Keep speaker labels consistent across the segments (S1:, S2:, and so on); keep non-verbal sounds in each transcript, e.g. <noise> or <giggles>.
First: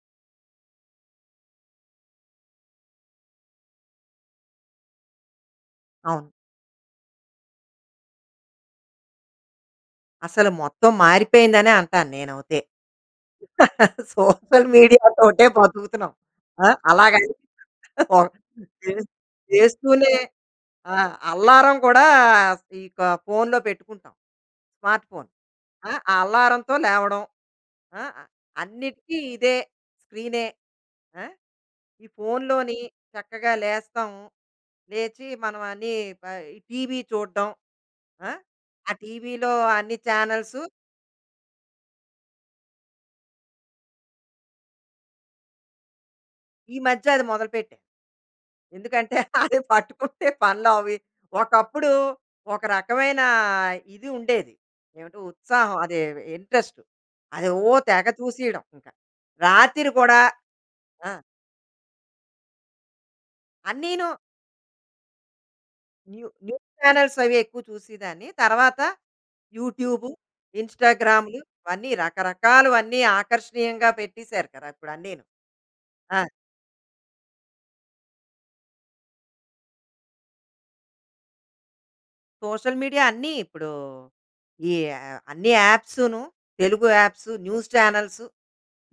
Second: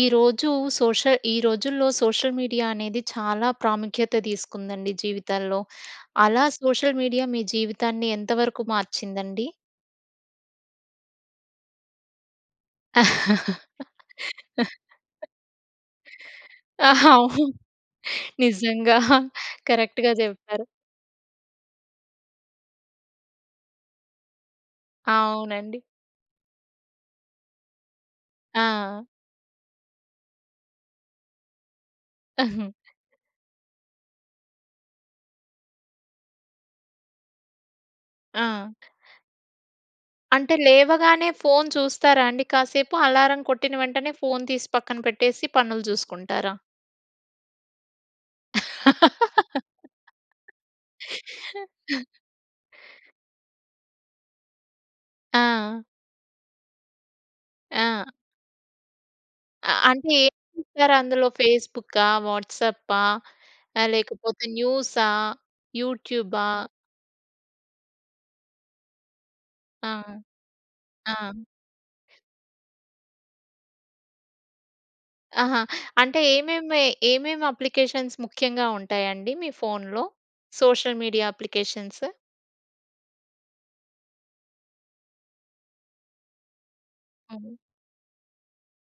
S1: ఈ రోజు సోషల్ ఈ రోజుల్లో సోషల్ మీడియా అనేది చాలా ప్రాముఖ్యత తీసుకుందండి జీవితాల్లో.
S2: అవును.
S1: అలా సోషల్ మీడియా మీ జీవితాన్ని ఎంతవరకు మార్చిందండి?
S2: అసలు మొత్తం మారిపోయింది అనే అంటాను నేనైతే. సోషల్ మీడియా తోటే బతుకుతున్నాం. ఆ! అలాగా
S1: అవు
S2: <unintelligible> <chuckles> చే
S1: నిజంగా.
S2: చేస్తూనే
S1: కరెక్ట్‌గా జెప్పారు.
S2: ఆహ్, అల్లారం కూడా ఇక ఫోన్‌లో పెట్టుకుంటాం. Smart phone.
S1: అవునండి.
S2: ఆ! అల్లారంతో లేవడం. ఆ!
S1: ఆ!
S2: అన్నిటికి ఇదే స్క్రీనే. ఆ! ఈ ఫోన్‌లోని
S1: <chuckles>
S2: చక్కగా లేస్తాం లేచి మనం అన్ని పై టీవీ చూడ్డం. ఆ!
S1: ఆ!
S2: ఆ టీవీ‌లో అన్ని
S1: అంటే
S2: చానల్సు
S1: లేవగానే ఫోన్ చూస్తారా అండి? కాసేపు అలారం కొట్టిన వెంటనే ఫోన్ తీసి పక్కన పెట్టేసి పనులు జూసుకుంటారా?
S2: ఈ మధ్య అది మొదలు పెట్టాను. ఎందుకంటే, అది పట్టుకుంటే పనులు అవి ఒకప్పుడు ఒక
S1: <laughs>
S2: రకమైన ఇది ఉండేది. ఏమిటి ఉత్సాహం,
S1: ఆ!
S2: అది ఇంట్రెస్టు. అది ఓహ్! తెగ
S1: ఆ!
S2: చూసేయడం ఇంక.
S1: అ
S2: రాత్రి
S1: అంటే
S2: కూడా
S1: ఏం చూస్తారు?
S2: ఆ!
S1: అందులో ఫేస్బుకా, వాట్సాపా ఆహ్,
S2: అన్నీను.
S1: లేకపోతే న్యూసా,
S2: న్యూ
S1: యూట్యూబా?
S2: న్యూస్ చానెల్స్ అవి ఎక్కువ చూసేదాన్ని. తర్వాత
S1: ఆ!
S2: యూట్యూబు,
S1: ఆ!
S2: ఇంస్టా‌గ్రామ్‌లు వన్ని రకరకాలు అన్ని ఆకర్షణీయంగా పెట్టేసారు కదా. ఇప్పుడు అన్ని‌ను.
S1: ఆహా!
S2: ఆ!
S1: అంటే ఏమేమి ఏమేమి అప్లికేషన్స్ ముఖ్యంగా ఉంటాయండి మీ ఫోన్‌లో? Social media applications.
S2: Social media అన్ని ఇప్పుడూ, ఈ అన్ని యాప్సును. తెలుగు యాప్స్,
S1: హ్మ్.
S2: న్యూస్ చానల్స్,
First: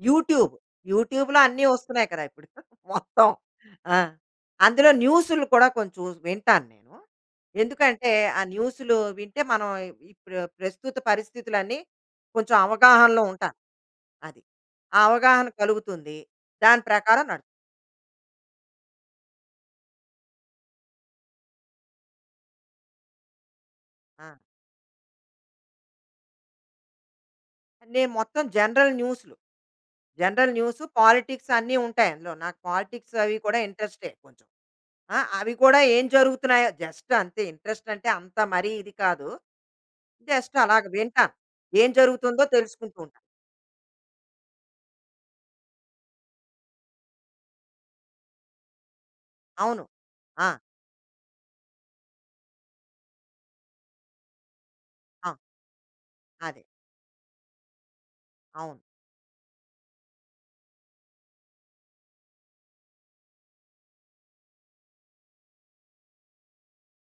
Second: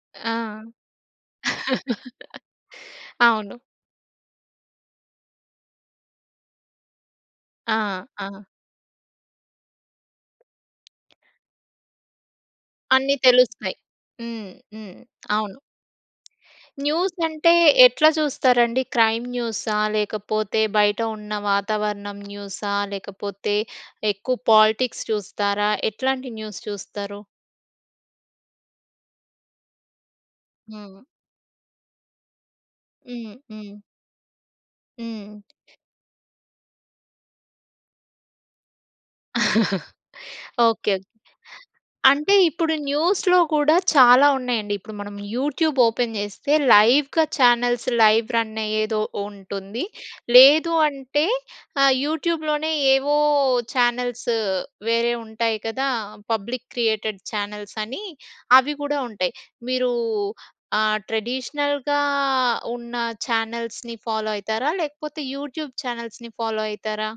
S2: యూట్యూబ్,
S1: ఆ!
S2: యూట్యూబ్‌లో అన్ని వస్తున్నాయి కదా ఇప్పుడు.
S1: <laughs>
S2: మొత్తం.
S1: అవును.
S2: ఆ! అందులో న్యూస్‌లు కూడా కొంచెం వింటాను నేను.
S1: ఆ!
S2: ఎందుకంటే
S1: ఆ!
S2: ఆ న్యూస్‌లు వింటే మనం ఇప్పుడు ప్రస్తుత పరిస్థితులు అన్ని కొంచెం
S1: అన్ని
S2: అవగాహనలో ఉంటా.
S1: తెలుస్తాయి.
S2: అది.
S1: హ్మ్. హ్మ్.
S2: ఆ అవగాహన
S1: అవును.
S2: కలుగుతుంది. దాని
S1: న్యూస్
S2: ప్రకారం నడు
S1: అంటే ఎట్లా చూస్తారండి? క్రైమ్ న్యూసా? లేకపోతే బయట ఉన్న వాతావరణం న్యూసా? లేకపోతే ఎక్కువ
S2: ఆ!
S1: పాలిటిక్స్ చూస్తారా? ఎట్లాంటి న్యూస్ చూస్తారు?
S2: నేను మొత్తం జనరల్ న్యూస్‌లు. జనరల్ న్యూ‌‌సు,
S1: హ్మ్.
S2: పాలిటిక్స్ అన్ని ఉంటాయి అందులో. నాకు పాలిటిక్స్ అవి
S1: హ్మ్.
S2: కూడా
S1: హ్మ్.
S2: ఇంట్రెస్టే, కొంచెం. ఆ!
S1: హ్మ్.
S2: అవి కూడా ఏం జరుగుతున్నాయో, జస్ట్ అంతే. ఇంట్రెస్టంటే, అంత మరీ ఇది కాదు.
S1: <chuckles>
S2: జస్ట్ అలాగా
S1: ఓకే.
S2: వింటాను. ఏం
S1: అంటే
S2: జరుగుతుందో
S1: ఇప్పుడు
S2: తెలుసుకుంటూ ఉంటా.
S1: న్యూస్‍లో కూడా, చాలా ఉన్నాయండి. ఇప్పుడు మనం యూట్యూబ్ ఓపెన్ చేస్తే, లైవ్‌గా ఛానల్స్, లైవ్ రన్ అయ్యేదో
S2: అవును.
S1: ఉంటుంది.
S2: ఆ!
S1: లేదు అంటే, ఆహ్, యూట్యూబ్‍లోనే ఏవో, ఛానల్సు, వేరే
S2: ఆ!
S1: ఉంటాయి కదా!
S2: అదే.
S1: పబ్లిక్ క్రియేటెడ్ ఛానల్సని, అవి
S2: అవును.
S1: కూడా ఉంటాయి. మీరు, ఆహ్, ట్రెడిషనల్‍గా ఉన్న ఛానల్స్‌ని ఫాలో అయితారా? లేకపోతే యూట్యూబ్ ఛానల్స్‌ని ఫాలో అయితారా?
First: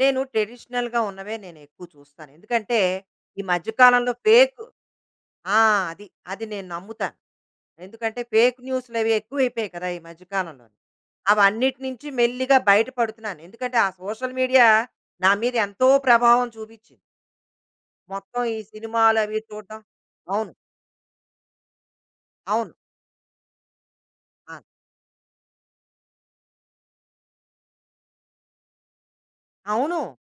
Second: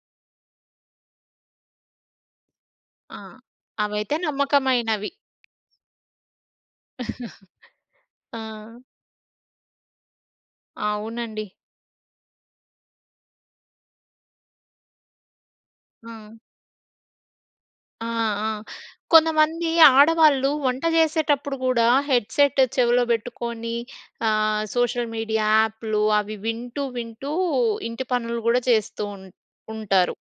S2: నేను ట్రెడిషనల్‌గా ఉన్నవే, నేనెక్కువ చూస్తాను. ఎందుకంటే,
S1: ఆ!
S2: ఈ మధ్య కాలంలో
S1: అవైతే
S2: ఫేకు,
S1: నమ్మకమైనవి.
S2: ఆ! అది. అది నేను నమ్ముతా.
S1: <chuckles>
S2: ఎందుకంటే, ఫేక్
S1: ఆ!
S2: న్యూసులవి ఎక్కువైపోయి కదా! ఈ మధ్య కాలంలోని. అవి
S1: అవునండి.
S2: అన్నిటి నించి మెల్లిగా బయట పడుతున్నాను. ఎందుకంటే, ఆ సోషల్ మీడియా నా మీద ఎంతో
S1: ఆ!
S2: ప్రభావం చూపించింది.
S1: ఆ!
S2: మొత్తం
S1: ఆ!
S2: ఈ సినిమాలవి
S1: కొంతమంది
S2: చూడటం.
S1: ఆడవాళ్ళు
S2: అవును.
S1: వంట చేసేటప్పుడు కూడా, హెడ్ సెట్
S2: అవును.
S1: చెవిలో పెట్టుకోని,
S2: ఆ!
S1: ఆహ్, సోషల్ మీడియా యాప్‍లు అవి వింటూ వింటూ ఇంటి పనులు గూడా చేస్తూ ఉం
S2: అవును.
S1: ఉంటారు.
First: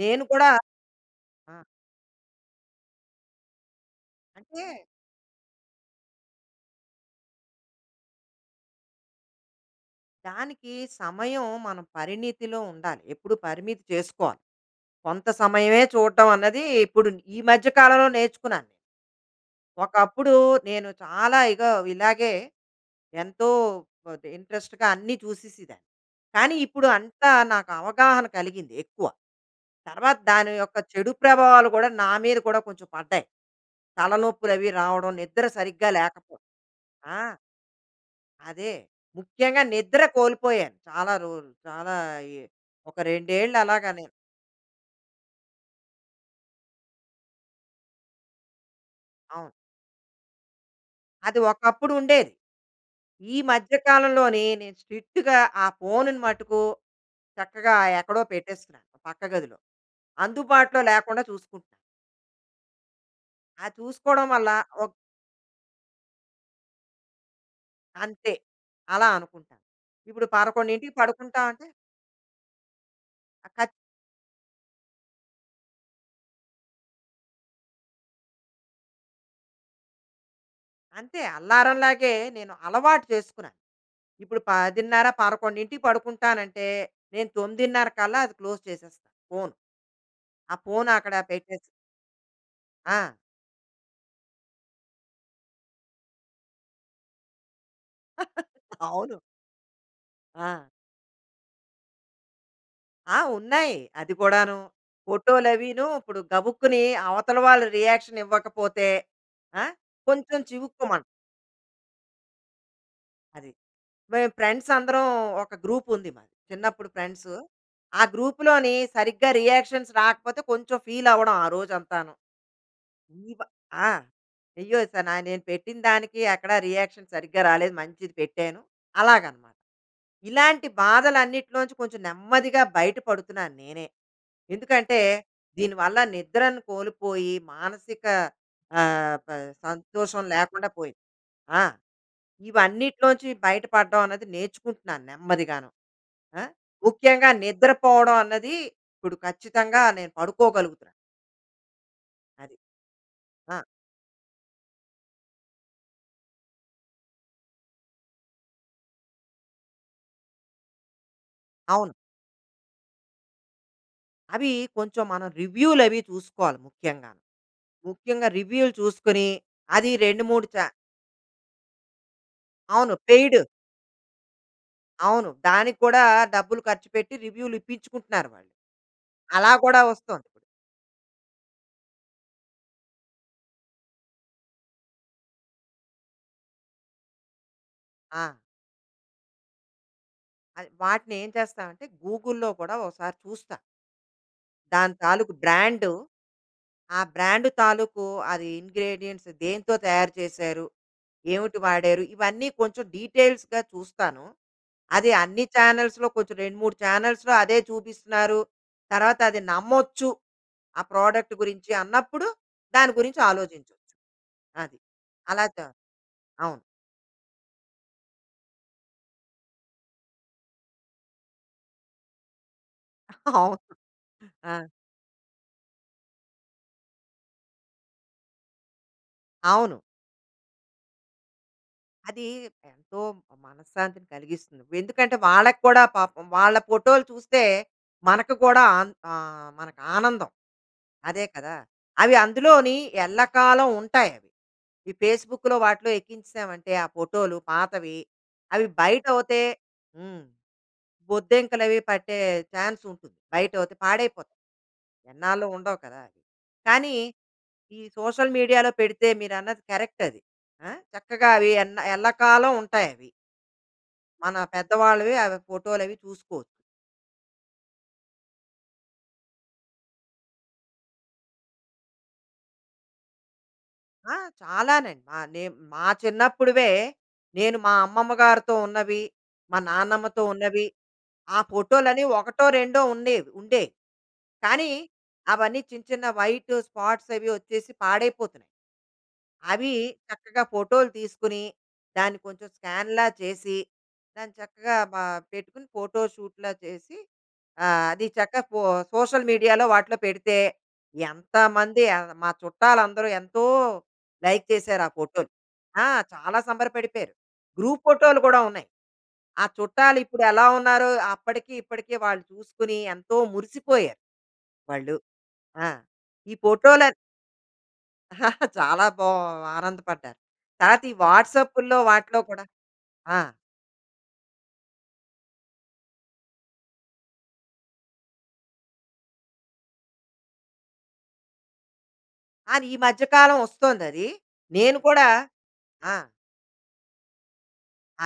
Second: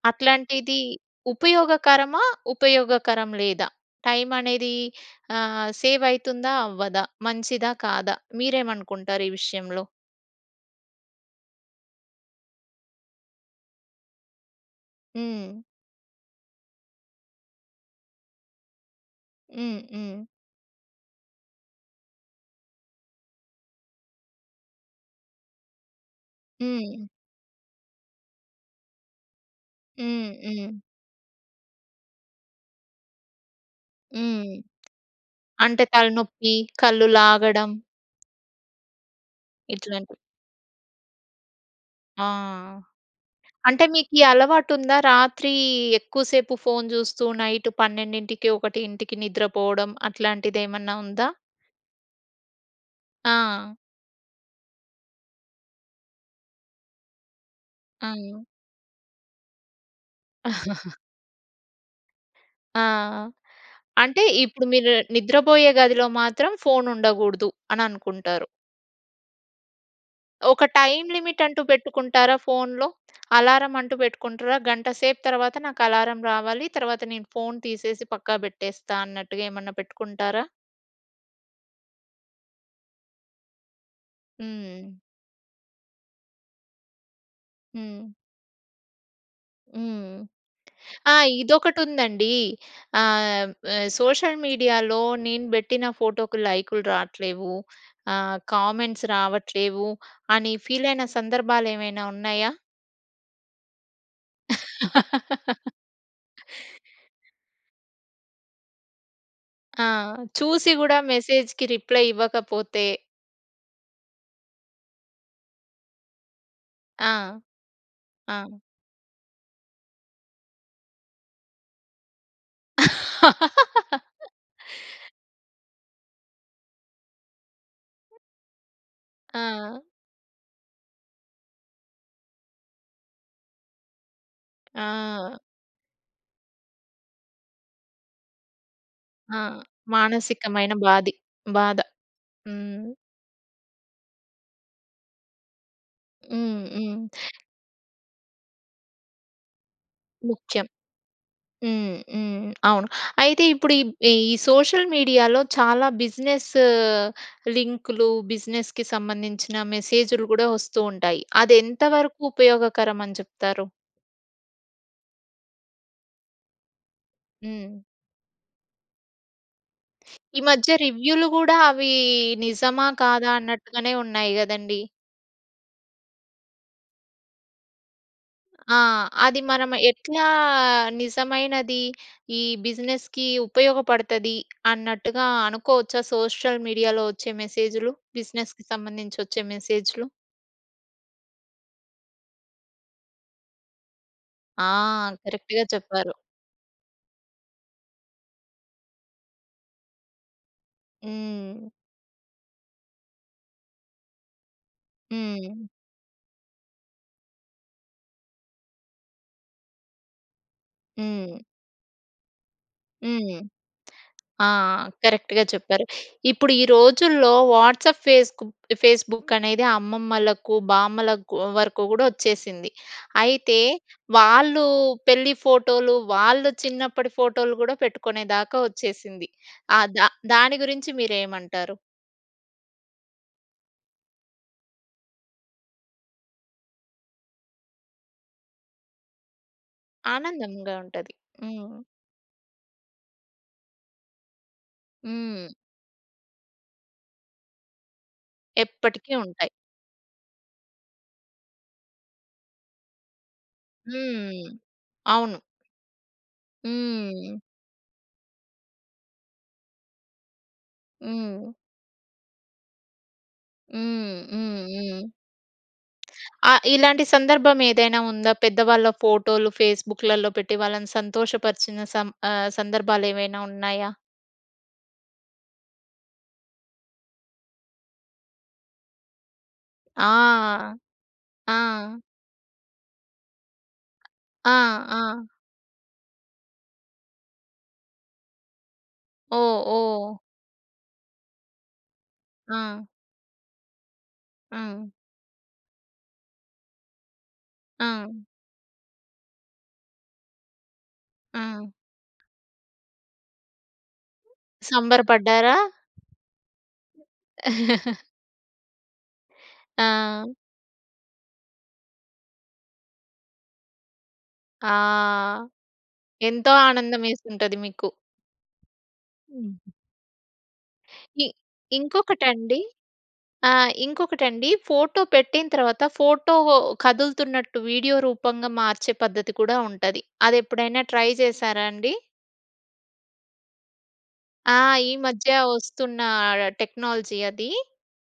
S2: నేను కూడా
S1: అట్లాంటిది
S2: ఆ!
S1: ఉపయోగకరమా? ఉపయోగకరం లేదా?
S2: అంటే
S1: టైమనేది ఆహ్, సేవైతుందా? అవ్వదా? మంచిదా? కాదా? మీరేమనుకుంటారు ఈ విషయంలో?
S2: దానికి, సమయం మనం పరిణితిలో ఉండాలి. ఎప్పుడు పరిమితి చేస్కోవాలి. కొంత
S1: హ్మ్.
S2: సమయమే చూడటం అన్నది, ఇప్పుడు ఈ మధ్య కాలంలో నేర్చుకున్నాను...
S1: హ్మ్. హ్మ్.
S2: ఒకప్పుడు, నేను చాలా ఇగో ఇలాగే, ఎంతో, వదే ఇంట్రెస్ట్‌గా అన్ని చూసేసేదాన్ని. కానీ ఇప్పుడు
S1: హ్మ్.
S2: అంతా, నాకు అవగాహన కలిగింది, ఎక్కువ. తర్వాత
S1: హ్మ్.
S2: దాని
S1: హ్మ్.
S2: యొక్క చెడు ప్రభావాలు కూడా, నా మీద కూడా, కొంచెం పడ్డాయి.
S1: హ్మ్.
S2: తలనొప్పులవి రావడం, నిద్ర
S1: అంటే
S2: సరిగ్గా లేకపో
S1: తలనొప్పి, కళ్ళు
S2: ఆ!
S1: లాగడం...
S2: అదే. ముఖ్యంగా నిద్ర
S1: ఇట్లాంటివి.
S2: కోలిపోయా. చాలా రోరు చాలా
S1: ఆ!
S2: ఏ ఒక 2 ఏళ్లు అలాగ
S1: అంటే
S2: నేను.
S1: మీకీ అలవాటుందా? రాత్రీ, ఎక్కువ సేపు ఫోన్ చూస్తూ నైటు 12కి, 1కి
S2: అవును.
S1: నిద్రపోవడం అట్లాంటిదేమన్నా ఉందా?
S2: అది ఒకప్పుడు ఉండేది. ఈ మధ్య
S1: ఆ!
S2: కాలంలోనీ, నేను స్ట్రిక్ట్‌గా ఆ ఫోనుని మటుకు, చక్కగా ఎక్కడో
S1: ఆ!
S2: పెట్టేస్తున్నాను, పక్క గదిలో. అందుబాటులో
S1: <chuckles>
S2: లేకుండా చూసుకుంటా.
S1: ఆ!
S2: ఆ!
S1: అంటే,
S2: చూసుకోవడం వల్ల
S1: ఇప్పుడు
S2: ఒక్
S1: మీరు నిద్రపోయే గదిలో మాత్రం ఫోన్ ఉండగూడదు అని
S2: అంతే.
S1: అనుకుంటారు.
S2: అలా అనుకుంటాను. ఇప్పుడు
S1: ఒక
S2: 11కి
S1: టైమ్
S2: పడుకుంటా
S1: లిమిట్ అంటూ
S2: అంటే
S1: పెట్టుకుంటారా ఫోన్‌లో?
S2: ఆ! ఖ
S1: అలారం అంటూ పెట్టుకుంటరా? గంట సేపు తర్వాత నాకు అలారం రావాలి. తర్వాత నేను ఫోన్ తీసేసి, పక్కా పెట్టేస్తా అన్నట్టుగా ఏమన్నా పెట్టుకుంటారా?
S2: అంతే. అల్లారంలాగే నేను అలవాటు చేసుకున్నాను. ఇప్పుడు
S1: హ్మ్.
S2: 10:30, 11కి పడుకుంటానంటే, నేను 9:30
S1: హ్మ్.
S2: కల్లా అది క్లోజ్ చేసేస్తాను ఫోన్.
S1: హ్మ్.
S2: ఆ పోన్ అక్కడ
S1: ఆ!
S2: పెట్టేసి
S1: ఇదొకటి ఉందండి.
S2: ఆ!
S1: ఆహ్, సోషల్ మీడియాలో నేను బెట్టిన ఫోటోకి లైకులు రావట్లేవు. ఆహ్,
S2: <chuckles>
S1: కామెంట్స్
S2: అవును.
S1: రావట్లేవు అని,
S2: ఆ!
S1: ఫీల్ అయిన సందర్భాలు ఏమైనా ఉన్నాయా?
S2: ఆ! ఉన్నాయి. అది కూడాను ఫోటోలు అవిను. ఇప్పుడు గబుక్కుని
S1: <chuckles>
S2: అవతల వాళ్ళు రియాక్షన్ ఇవ్వకపోతే, ఆ!
S1: ఆ!
S2: కొంచెం
S1: చూసి కూడా
S2: చివుక్కుమన్
S1: మెసేజ్‌కి రిప్లై ఇవ్వకపోతే
S2: అది. మేము ఫ్రెండ్స్ అందరం ఒక గ్రూప్ ఉంది మాది. చిన్నప్పుడు ఫ్రెండ్సు
S1: ఆ!
S2: ఆ
S1: ఆ!
S2: గ్రూప్‌లోని సరిగ్గా రియాక్షన్స్ రాకపోతే కొంచెం ఫీల్ అవ్వడం ఆ రోజు అంతాను. ఇప ఆ! అయ్యో! స న
S1: <laughs>
S2: నేను పెట్టిన దానికి ఎక్కడ రియాక్షన్ సరిగ్గా రాలేదు మంచిది పెట్టాను అలాగనమాట.
S1: ఆ!
S2: ఇలాంటి బాధలు అన్నిటిలో నుంచి కొంచెం నెమ్మదిగా బయట పడుతున్నాను నేనే. ఎందుకంటే,
S1: ఆ!
S2: దీని వల్ల నిద్రను కోల్పోయి, మానసిక ఆహ్, ప
S1: ఆ!
S2: సంతోషం లేకుండా
S1: మానసికమైన
S2: పోయింది.
S1: బాధి
S2: ఆ!
S1: బాధ హ్మ్.
S2: ఇవన్నిటిలో నుంచి బయట పడడం అనేది నేర్చుకుంటున్నాను నెమ్మదిగాను. ఆ!
S1: హ్మ్. హ్మ్.
S2: ముఖ్యంగా నిద్ర పోవడం అన్నది ఇప్పుడు ఖచ్చితంగా నేను
S1: ముఖ్యం.
S2: పడుకోగలుగుతున్నాను.
S1: హ్మ్. హ్మ్.
S2: అది.
S1: అవును. అయితే,
S2: ఆ!
S1: ఇప్పుడు ఇబ్ ఈ సోషల్ మీడియాలో చాలా బిజినెస్ లింకులు బిజినెస్‌కి సంబంధించిన మెసేజ్‌లు గూడా వస్తూ ఉంటాయి. అది
S2: అవును.
S1: ఎంతవరకు ఉపయోగకరం అని చెప్తారు?
S2: అవి కొంచెం మనం రివ్యూలు అవి చూసుకోవాలి ముఖ్యంగా.
S1: హ్మ్.
S2: ముఖ్యంగా రివ్యూలు చూసుకొని అది రెండు
S1: ఈ
S2: మూడు చా
S1: మధ్య రివ్యూలు కూడా అవీ నిజమా?
S2: అవును.
S1: కాదా?
S2: పెయిడ్.
S1: అన్నట్టుగానే ఉన్నాయి కదండీ.
S2: అవును. దానికి కూడా డబ్బులు ఖర్చుపెట్టి రివ్యూలు ఇప్పించుకుంటున్నారు. వాళ్ళు.
S1: ఆ! అది
S2: అలా
S1: మనం
S2: కూడా వస్తోంది.
S1: ఎట్లా నిజమైనది ఈ బిజినెస్‌కి ఉపయోగపడతది అన్నట్టుగా, అనుకోవచ్చా సోషల్ మీడియాలో వచ్చే మెసేజులు?
S2: ఆ!
S1: బిజినెస్‌కి సంబంధించి వచ్చే మెసేజులు.
S2: అది. వాటిని ఏం చేస్తామంటే గూగుల్‌లో కూడా ఒకసారి చూస్తా...
S1: ఆ!
S2: దాని తాలూకు
S1: కరెక్ట్‌గా
S2: బ్రాండు.
S1: చెప్పారు.
S2: ఆ బ్రాండ్ తాలూకు అది ఇంగ్రీడియెంట్స్ దేంతో తయారు చేశారు? ఏమిటి
S1: హ్మ్.
S2: వాడారు? ఇవన్నీ కొంచెం డీటెయిల్స్‌గా చూస్తాను. అది అన్ని
S1: హ్మ్.
S2: చానెల్స్‌లో కొంచెం 2, 3 ఛానెల్స్‌లో అదే చూపిస్తున్నారు తర్వాత అది నమ్మొచ్చు, ఆ ప్రోడక్ట్
S1: హ్మ్.
S2: గురించి అన్నప్పుడు దాని గురించి
S1: హ్మ్.
S2: ఆలోచించచ్చు.
S1: ఆ!
S2: అని
S1: కరెక్ట్‌గా
S2: అలా చా
S1: చెప్పారు. ఇప్పుడు
S2: అవును.
S1: ఈ రోజుల్లో వాట్సాప్, ఫేస్క్ బు ఫేస్‌బుక్ అనేది అమ్మమ్మలకు, బామ్మలకు కూ వరకు కూడా వచ్చేసింది.
S2: <chuckles> అవును.
S1: అయితే
S2: ఆ!
S1: వాళ్ళు పెళ్లి ఫోటోలు, వాళ్ళు చిన్నప్పటి ఫోటోలు గూడా పెట్టుకునేదాకా వచ్చేసింది.
S2: అవును.
S1: ఆహ్, దా దాని గురించి మీరేమంటారు?
S2: అది ఎంతో మనశ్శాంతిని కలిగిస్తుంది. ఎందుకంటే వాళ్ళకి కూడా పాపం వాళ్ళ ఫోటోలు చూస్తే మనకు కూడా ఆన్ ఆహ్, మనకు ఆనందం.
S1: ఆనందంగా ఉంటది.
S2: అదే కదా!
S1: హ్మ్.
S2: అవి అందులోని ఎల్లకాలం ఉంటాయి అవి. ఈ
S1: హ్మ్.
S2: ఫేస్‌బుక్‌లో వాటిలో ఎక్కించేసామంటే ఆ ఫోటోలు పాతవి అవి
S1: ఎప్పటికీ
S2: బయటౌతే
S1: ఉంటాయి.
S2: హ్మ్. బొద్దింకలవి పట్టే ఛాన్స్ ఉంటుంది. బయటౌతే పాడైపోతాయి.
S1: హ్మ్. అవును.
S2: ఎన్నాళ్ళో ఉండవు కదా! కానీ
S1: హ్మ్.
S2: ఈ సోషల్ మీడియాలో పెడితే మీరన్నది కరెక్ట్ అది ఆ! చక్కగా అవి
S1: హ్మ్.
S2: ఎన్న ఎల్లకాలం ఉంటాయవి.
S1: హ్మ్.
S2: మన
S1: హ్మ్. హ్మ్.
S2: పెద్దవాళ్ళవి అవ ఫోటోలవి
S1: <smacks lips>
S2: చూసుకో
S1: ఆ! ఇలాంటి సందర్భం ఏదైనా ఉందా? పెద్దవాళ్ళ ఫోటోలు ఫేస్‌బుక్‌లల్లో పెట్టి వాళ్ళని సంతోషపరచిన సం ఆహ్, సందర్భాలేవైనా ఉన్నాయా?
S2: ఆ! చాలానే. ఆహ్, నేం మా చిన్నప్పుడివే. నేను మా అమ్మమ్మ గారితో ఉన్నవి, మా నాన్నమ్మతో ఉన్నవి,
S1: ఆ!
S2: ఆ
S1: ఆ!
S2: ఫోటోలని ఒకటో, రెండో ఉండేవి, ఉండేయి.
S1: ఆ!
S2: కానీ,
S1: ఆ!
S2: అవన్నీ చిన్న చిన్న వైటు స్పాట్సవి వచ్చేసి పాడైపోతున్నాయి.
S1: ఓహ్!
S2: అవి
S1: ఓహ్!
S2: చక్కగా ఫోటోలు తీసుకొని, దాన్ని కొంచెం
S1: ఆ!
S2: స్కాన్‌లా చేసి, దాన్ని చక్కగా
S1: ఆ!
S2: ప పెట్టుకుని ఫోటోషూట్‌లా చేసి, ఆహ్, అది
S1: ఆ!
S2: చక్కా పో సోషల్ మీడియాలో వాటిల్లో పెడితే,
S1: ఆ!
S2: ఎంతమంది <unintelligible> మా చుట్టాలందరూ ఎంతో లైక్ చేసారా
S1: సంబర
S2: ఫోటోలు.
S1: పడ్డారా?
S2: ఆ! చాలా సంబరపడిపోయారు. గ్రూప్
S1: <laughs>
S2: ఫోటోలు కూడా ఉన్నాయి. ఆ చుట్టాలు ఇప్పుడు
S1: ఆ!
S2: ఎలా ఉన్నారో, అప్పడికీ ఇప్పడికీ వాళ్ళు చూసుకొని, ఎంతో మురిసిపోయారు.
S1: ఆ!
S2: వాళ్ళు. ఆ! ఈ
S1: ఎంతో
S2: ఫోటోల
S1: ఆనందం ఎసుంటది మీకు.
S2: <chuckles> చాలా బా ఆనందపడ్డారు. తరాతీ
S1: కి
S2: వాట్సాపుల్లో వాటిలో కూడా
S1: ఇంకొకటండి
S2: ఆ!
S1: ఆ! ఇంకొకటండి, ఫోటో పెట్టిన తర్వాత, ఫోటో కదులుతున్నట్టు వీడియో రూపంగా మార్చే పద్ధతి కూడా ఉంటది, అదెప్పుడైనా ట్రై చేసారా అండి?
S2: అది ఈ మధ్య కాలం వస్తోందది,
S1: ఆ!
S2: నేను
S1: ఈ
S2: కూడా
S1: మధ్య
S2: ఆ!
S1: వస్తున్న ఆహ్, టెక్నాలజీ అదీ,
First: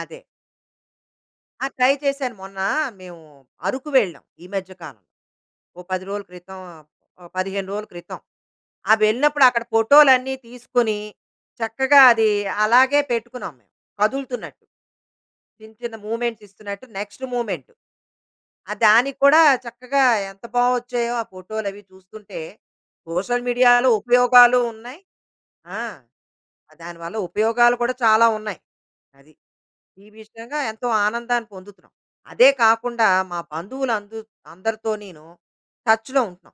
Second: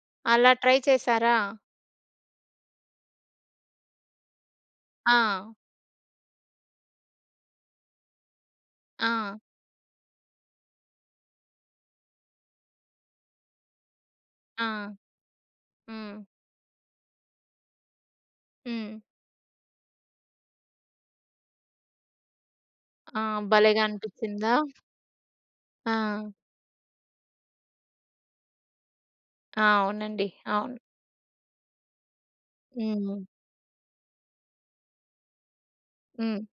S2: అదే.
S1: అలా ట్రై చేసారా?
S2: ఆ! ట్రై చేశాను. మొన్న మేము అరకు వెళ్ళాం, ఈ మధ్య కాలం.
S1: ఆ!
S2: ఓ 10 రోజుల క్రితం ఆహ్, 15 రోజుల క్రితం. ఆ
S1: ఆ!
S2: వెళ్ళినప్పుడు అక్కడ ఫోటో‌లన్ని తీసుకొని, చక్కగా అది అలాగే పెట్టుకున్నాం, మేము కదులుతున్నట్టు.
S1: ఆ!
S2: చిన్న, చిన్న
S1: హ్మ్.
S2: మూమెంట్స్ ఇస్తున్నట్టు నెక్స్ట్ మూమెంట్. ఆ
S1: హ్మ్.
S2: దానికి కూడా చక్కగా ఎంత బావొచ్చాయో ఆ ఫోటోలు అవి చూస్తుంటే,
S1: ఆ!
S2: సోషల్
S1: భలేగా
S2: మీడియాలో
S1: అనిపించిందా?
S2: ఉపయోగాలు ఉన్నాయి ఆ!
S1: ఆ!
S2: దానివల్ల ఉపయోగాలు కూడా చాలా ఉన్నాయి అది.
S1: ఆ!
S2: ఈ
S1: అవునండి.
S2: విషయంగా
S1: అవును.
S2: ఎంతో ఆనందాన్ని పొందుతున్నాం. అదే కాకుండా
S1: హ్మ్.
S2: మా బంధువులు అందు అందరితో నేను టచ్‌లో
S1: హ్మ్.
S2: ఉంటాం...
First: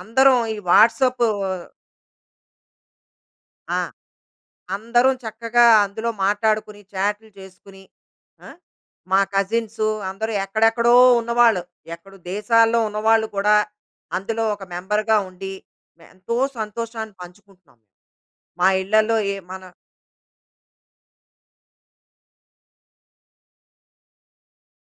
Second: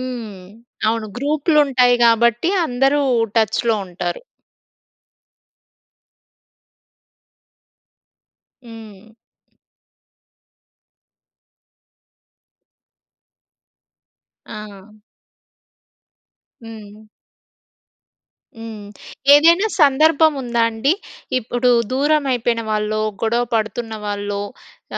S2: అందరం ఈ
S1: అవును
S2: వాట్సాప్
S1: గ్రూప్‌లుంటాయి గాబట్టి, అందరూ టచ్‌లో
S2: ఆ!
S1: ఉంటారు.
S2: అందరం చక్కగా అందులో మాట్లాడుకొని, చాట్‌లు చేసుకొని, ఆ!
S1: హ్మ్.
S2: మా కజిన్సు, అందరు ఎక్కడెక్కడో ఉన్నవాళ్ళు. ఎక్కడో దేశాల్లో ఉన్నవాళ్ళు కూడా అందులో ఒక
S1: ఆ!
S2: మెంబర్‌గా ఉండి, ఎంతో
S1: హ్మ్.
S2: సంతోషాన్ని పంచుకుంటున్నాం. మా
S1: హ్మ్.
S2: ఇళ్ళల్లో ఏ మన
S1: ఏదైనా సందర్భం ఉందా అండి? ఇప్పుడు దూరం అయిపోయిన వాళ్ళో, గొడవ పడుతున్న వాళ్ళో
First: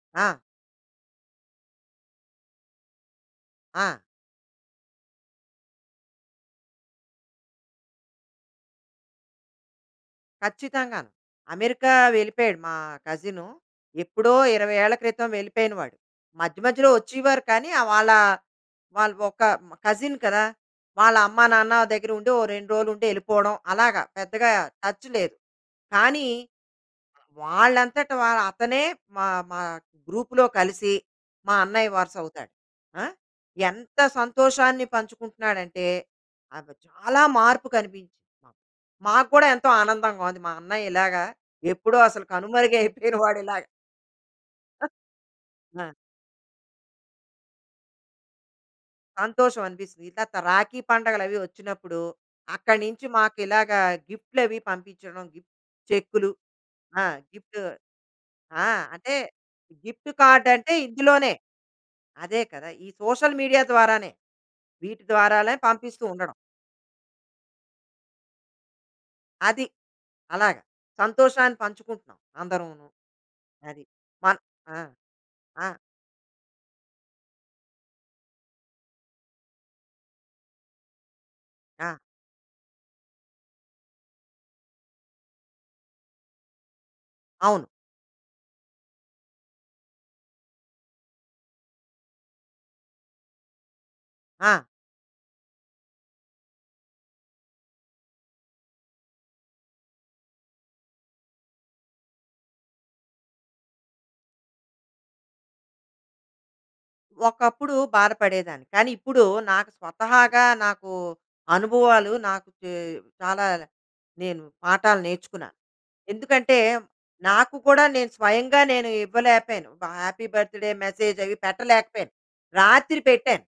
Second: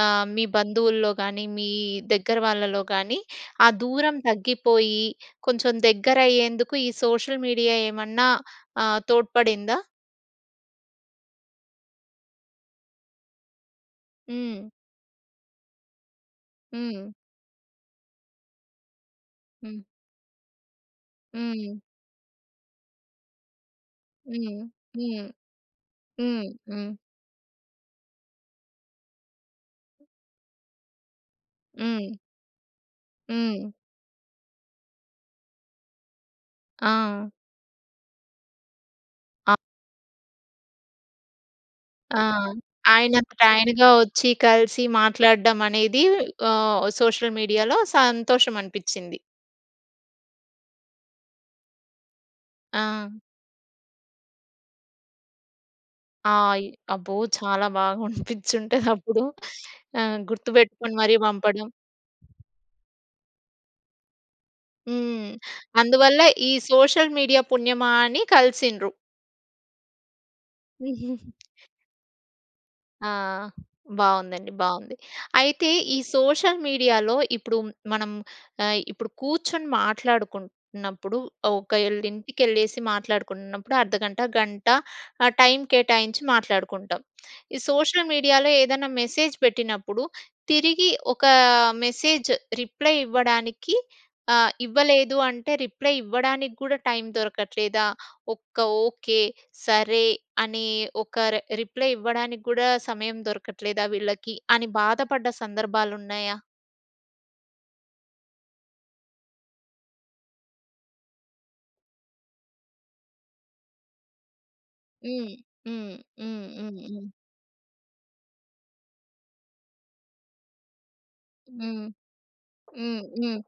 S1: ఆహ్,
S2: ఆ!
S1: మీ బంధువుల్లో గానీ, మీ దగ్గర వాళ్ళలో గానీ, ఆ
S2: ఆ!
S1: దూరం తగ్గిపోయి, కొంచెం దగ్గరయ్యేందుకు ఈ సోషల్ మీడియా ఏమన్నా ఆహ్, తోడ్పడిందా?
S2: ఖచ్చితంగాను. అమెరికా వెళ్ళిపోయాడు మా కజిను, ఎప్పుడో
S1: హ్మ్.
S2: 20 ఏళ్ళ క్రితం వెళ్ళిపోయిన వాళ్ళు. మధ్య మధ్యలో
S1: హ్మ్.
S2: వచ్చీవారు కానీ, ఆహ్ వాళ్ళా వాళ్ళు ఒక హ్మ్,
S1: హ్మ్.
S2: కజిన్ కదా! వాళ్ళమ్మా నాన్న
S1: హ్మ్.
S2: దగ్గర ఉండి, ఓ రెండు రోజులుండెళ్ళిపోడం అలాగా. పెద్దగా
S1: హ్మ్.
S2: టచ్
S1: హ్మ్.
S2: లేదు. కానీ
S1: హ్మ్. హ్మ్.
S2: వాళ్ళంతట వాళ్ళ అతనే మా, మా గ్రూప్‌లో కలిసి, మా అన్నయ్య
S1: హ్మ్.
S2: వరుసవుతాడు. ఆ!
S1: హ్మ్.
S2: ఎంత సంతోషాన్ని పంచుకుంటున్నాడంటే, నాకు చాలా
S1: ఆ!
S2: మార్పు కనిపించింది. మాకు గూడా ఎంతో ఆనందంగా ఉంది. మా అన్నయ్యిలాగా, ఎప్పుడో
S1: ఆ!
S2: అసలు కనుమరుగయిపోయిన వాడు
S1: ఆయనంతట
S2: ఇలాగ
S1: ఆయనగా వచ్చి, కలిసి,
S2: <chuckles>
S1: మాట్లాడడం
S2: ఆ!
S1: అనేది ఆహ్, ఓహ్, సోషల్ మీడియాలో సంతోషం అనిపిచ్చింది.
S2: సంతోషం అనిపిస్తది. తరవాతా రాఖీ పండుగలవీ వచ్చినప్పుడు, అక్కడి నుంచి
S1: ఆ!
S2: మాకిలాగా గిఫ్ట్‌లవీ పంపించడం, గిఫ్ చెక్కులు
S1: ఆ! ఆయి
S2: ఆ!
S1: అబ్బో!
S2: గిఫ్టు
S1: చాలా బాగా అనిపించి
S2: ఆ!
S1: ఉంటది
S2: అంటే,
S1: అప్పుడు.
S2: గిఫ్ట్
S1: ఆహ్,
S2: కార్డ్ అంటే
S1: గుర్తుపెట్టుకొని మరీ
S2: ఇందులోనే,
S1: పంపడం.
S2: అదే కదా! ఈ సోషల్ మీడియా ద్వారానే, వీటి
S1: హ్మ్.
S2: ద్వారాలే పంపిస్తూ
S1: అందువల్ల
S2: ఉండడం.
S1: ఈ సోషల్ మీడియా పుణ్యమా అని కలిసిండ్రు.
S2: అది. అలాగా. సంతోషాన్ని
S1: <giggles>
S2: పంచుకుంటున్నాం, అందరమును.
S1: ఆ!
S2: అది. పన్
S1: బావుందండి,
S2: ఆ!
S1: బావుంది.
S2: ఆ!
S1: అయితే, ఈ సోషల్ మీడియాలో ఇప్పుడు, మనం ఆహ్, ఇప్పుడు కూర్చొని మాట్లాడుకుంటున్నప్పుడు,
S2: ఆ!
S1: ఒకళ్లీంటికెళ్ళేసి మాట్లాడుకుంటున్నప్పుడు అర్ధగంట, గంట ఆహ్, టైం కేటాయించి మాట్లాడుకుంటాం. ఈ
S2: అవును.
S1: సోషల్ మీడియాలో ఏదన్నా మెసేజ్ పెట్టినప్పుడు, తిరిగి ఒకా మెసేజ్ రిప్లై ఇవ్వడానికి, ఆహ్,
S2: ఆ!
S1: ఇవ్వలేదు అంటే, రిప్లై ఇవ్వడానికి గూడా టైం దొరకట్లేదా? ఒక్క ఓకే, సరే, అని ఒక రె రిప్లై ఇవ్వడానికి కూడా, సమయం దొరకట్లేదా వీళ్ళకి? అని బాధపడ్డ సందర్భాలున్నయ్యా?
S2: ఒకప్పుడు బాధ పడేదాన్ని. కానీ ఇప్పుడు నాకు స్వతహాగా నాకు అనుభవాలు నాకు చాలా నేను పాఠాలు
S1: హ్మ్,
S2: నేర్చుకున్నా.
S1: హ్మ్, హ్మ్,
S2: ఎందుకంటే,
S1: హ్మ్, హ్మ్.
S2: నాకు కూడా నేను స్వయంగా నేను ఇవ్వలేకపోయాను. హ్యాపీ బర్త్‌డే మెసేజ్ అవి
S1: హ్మ్.
S2: పెట్టలేకపోయాను. రాత్రి
S1: హ్మ్, హ్మ్.
S2: పెట్టాను.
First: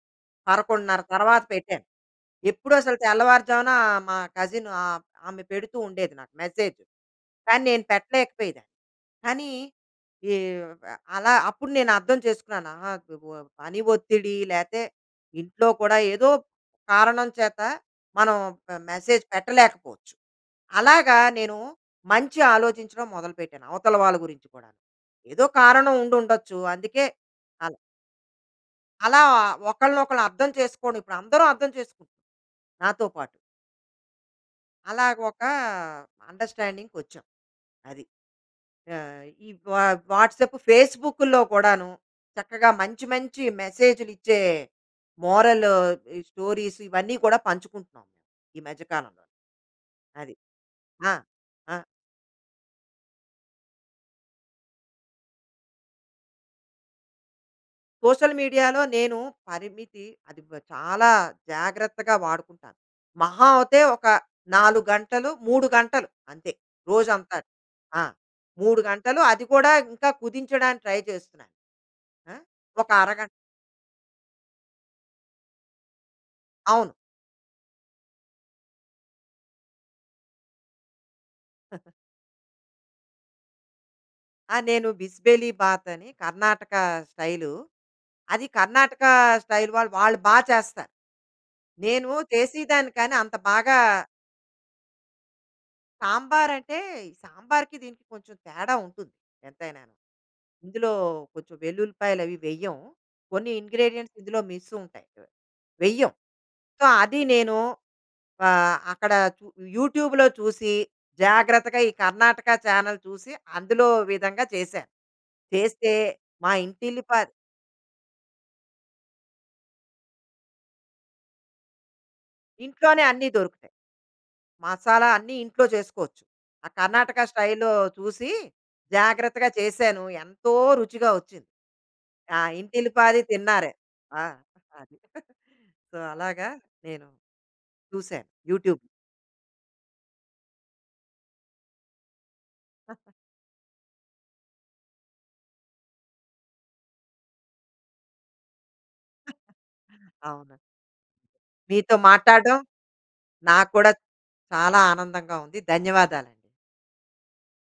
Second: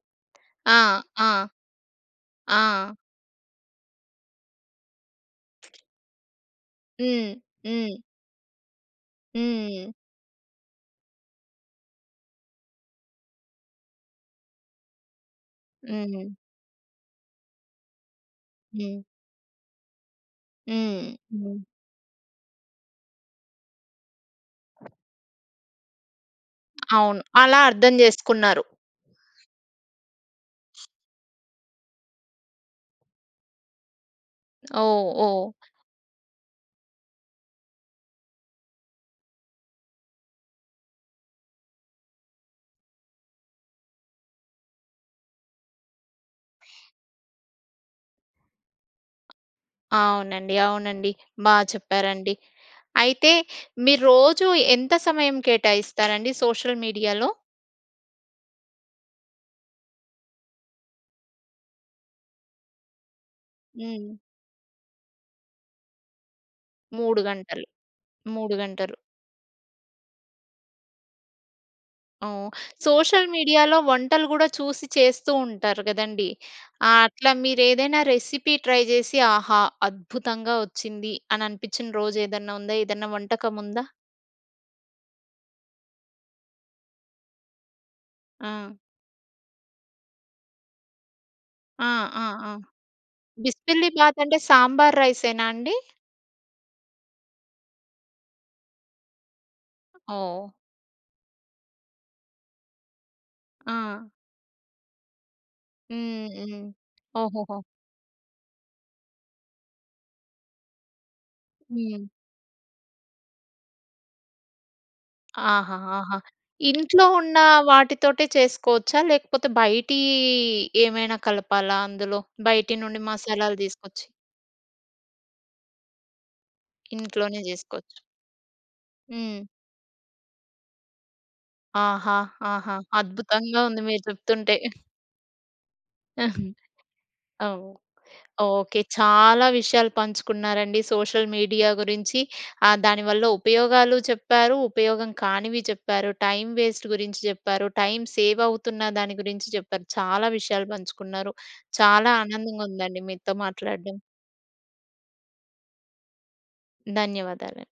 S1: ఆ!
S2: 11:30
S1: ఆ!
S2: తర్వాత పెట్టాను.
S1: ఆ!
S2: ఎప్పుడూ అసలు తెల్లవారుజామున మా కజిన్ ఆహ్, ఆమె పెడుతూ ఉండేది నాకు మెసేజ్.
S1: హ్మ్.
S2: కానీ నేను
S1: హ్మ్.
S2: పెట్టలేకపోయేదాన్ని. కానీ
S1: హ్మ్.
S2: ఈ ఆహ్, అలా అప్పుడు నేను అర్థం చేసుకున్నాను. ఆహ్, గుగ పని ఒత్తిడి లేతే ఇంట్లో కూడా ఏదో
S1: హ్మ్.
S2: కారణం చేత మనం ప
S1: హ్మ్.
S2: మెసేజ్ పెట్టలేకపోవచ్చు.
S1: హ్మ్.
S2: అలాగా నేను
S1: హ్మ్.
S2: మంచి ఆలోచించడం మొదలుపెట్టాను. అవతల వాళ్ళ గురించి కూడా. ఏదో కారణం ఉండుండొచ్చు. అందుకే
S1: అవును. అలా
S2: అలా.
S1: అర్థం చేసుకున్నారు.
S2: అలా ఒకళ్ళని ఒకళ్ళు అర్థం చేసుకొని ఇప్పుడు అందరు అర్థం చేసుకున్నాం. నాతో పాటు.
S1: ఓహ్!
S2: అలాగా ఒక
S1: ఓహ్!
S2: అండర్‌స్టాండింగ్‌కొచ్చాం. అది. ఆహ్, ఈ వా వాట్సాప్, ఫేస్‌బుకుల్లో కూడాను చక్కగా మంచి, మంచి మెసేజ్‌లు ఇచ్చే మోరల్ ఈ స్టోరీస్ ఇవన్నీ కూడా పంచుకుంటున్నాం. ఈ మధ్య కాలంలోని. అది.
S1: అవునండి. అవునండి.
S2: ఆ!
S1: బా
S2: ఆ!
S1: చెప్పారండి. అయితే మీరు రోజు ఎంత సమయం కేటాయిస్తారండి సోషల్ మీడియాలో?
S2: సోషల్ మీడియాలో నేను పరిమితి అది చాలా జాగ్రత్తగా వాడుకుంటాను. మహా అయితే ఒక
S1: హ్మ్.
S2: 4 గంటలు, 3 గంటలు అంతే,
S1: 3
S2: రోజంతా.
S1: గంటలు.
S2: ఆ!
S1: 3
S2: 3
S1: గంటలు.
S2: గంటలు అది కూడా ఇంకా కుదించడానికి ట్రై చేస్తున్నాను. ఆహ్,
S1: ఓహ్!
S2: ఒక
S1: సోషల్
S2: అరగంట.
S1: మీడియాలో వంటలు కూడా చూసి చేస్తూ ఉంటారు కదండీ. ఆ
S2: అవును.
S1: అట్లా మీరు ఏదైనా రెసిపీ ట్రై చేసి ఆహా! అద్భుతంగా వచ్చింది, అని అనిపించిన
S2: <chuckles>
S1: రోజు ఏదన్నా ఉందా? ఏదన్నా వంటకం ఉందా?
S2: ఆ నేను బిసి బేలే బాత్ అని కర్ణాటక స్టైలు. అది
S1: ఆ!
S2: కర్ణాటక స్టైల్ వాళ్ళు వాళ్ళు బాగా చేస్తారు.
S1: ఆ!
S2: నేను
S1: ఆ! ఆ!
S2: చేసేదాన్ని కానీ అంత బాగా
S1: బిస్మిల్లీ బాత్ అంటే సాంబార్ రైసేనా అండి?
S2: సాంబారంటే సాంబారుకి దీనికి కొంచెం తేడా ఉంటుంది ఎంతైనాను.
S1: ఓహ్!
S2: ఇందులో కొంచెం వెల్లుల్లిపాయలు అవి వెయ్యం. కొన్ని
S1: ఆ!
S2: ఇంగ్రీడియెంట్స్ ఇందులో మిస్ ఉంటాయి. వెయ్యం.
S1: హ్మ్. హ్మ్.
S2: సో అది
S1: ఓహోహో!
S2: నేను అక్కడ యూట్యూబ్‌లో చూసి, జాగ్రత్తగా ఈ
S1: హ్మ్.
S2: కర్ణాటక చానెల్ చూసి, అందులో విధంగా చేశాను. చేస్తే
S1: ఆహాహాహా!
S2: మా ఇంటిల్లి
S1: ఇంట్లో
S2: పా
S1: ఉన్న వాటితోటే చేసుకోవచ్చా, లేకపోతే బయటి ఏమైనా కలపాలా అందులో బయటి నుండి
S2: ఇంట్లోనే అన్ని
S1: మసాలాలు
S2: దొరుకుతాయి.
S1: తీసుకొచ్చి?
S2: మసాలా అన్ని ఇంట్లో చేసుకోవచ్చు. ఆ కర్ణాటక
S1: ఇంట్లోనే
S2: స్టైల్‌లో
S1: చేసుకోవచ్చు.
S2: చూసి
S1: హ్మ్.
S2: జాగ్రత్తగా చేశాను. ఎంతో రుచిగా వచ్చింది.
S1: ఆహా!
S2: ఆ!
S1: ఆహా!
S2: ఇంటిల్లిపాది
S1: అద్భుతంగా
S2: తిన్నారే.
S1: ఉంది మీరు
S2: ఆ!
S1: చెప్తుంటే.
S2: అది. <chuckles> సో అలాగా నేను
S1: ఓహ్!
S2: చూసాను యూట్యూబ్.
S1: ఓకే చాలా విషయాలు పంచుకున్నారండి. సోషల్ మీడియా గురించి దాని వల్ల ఉపయోగాలు చెప్పారు. ఉపయోగం కానివి చెప్పారు, టైం వేస్ట్ గురించి చెప్పారు, టైం సేవ్ అవుతున్న దాని గురించి చెప్పారు, చాలా
S2: అవును.
S1: విషయాలు పంచుకున్నారు,
S2: మీతో
S1: చాలా
S2: మాట్లాడడం
S1: ఆనందంగా ఉందండి మీతో
S2: నాకు కూడా
S1: మాట్లాడడం.
S2: చాలా ఆనందంగా ఉంది. ధన్యవాదాలండి.
S1: ధన్యవాదాలు.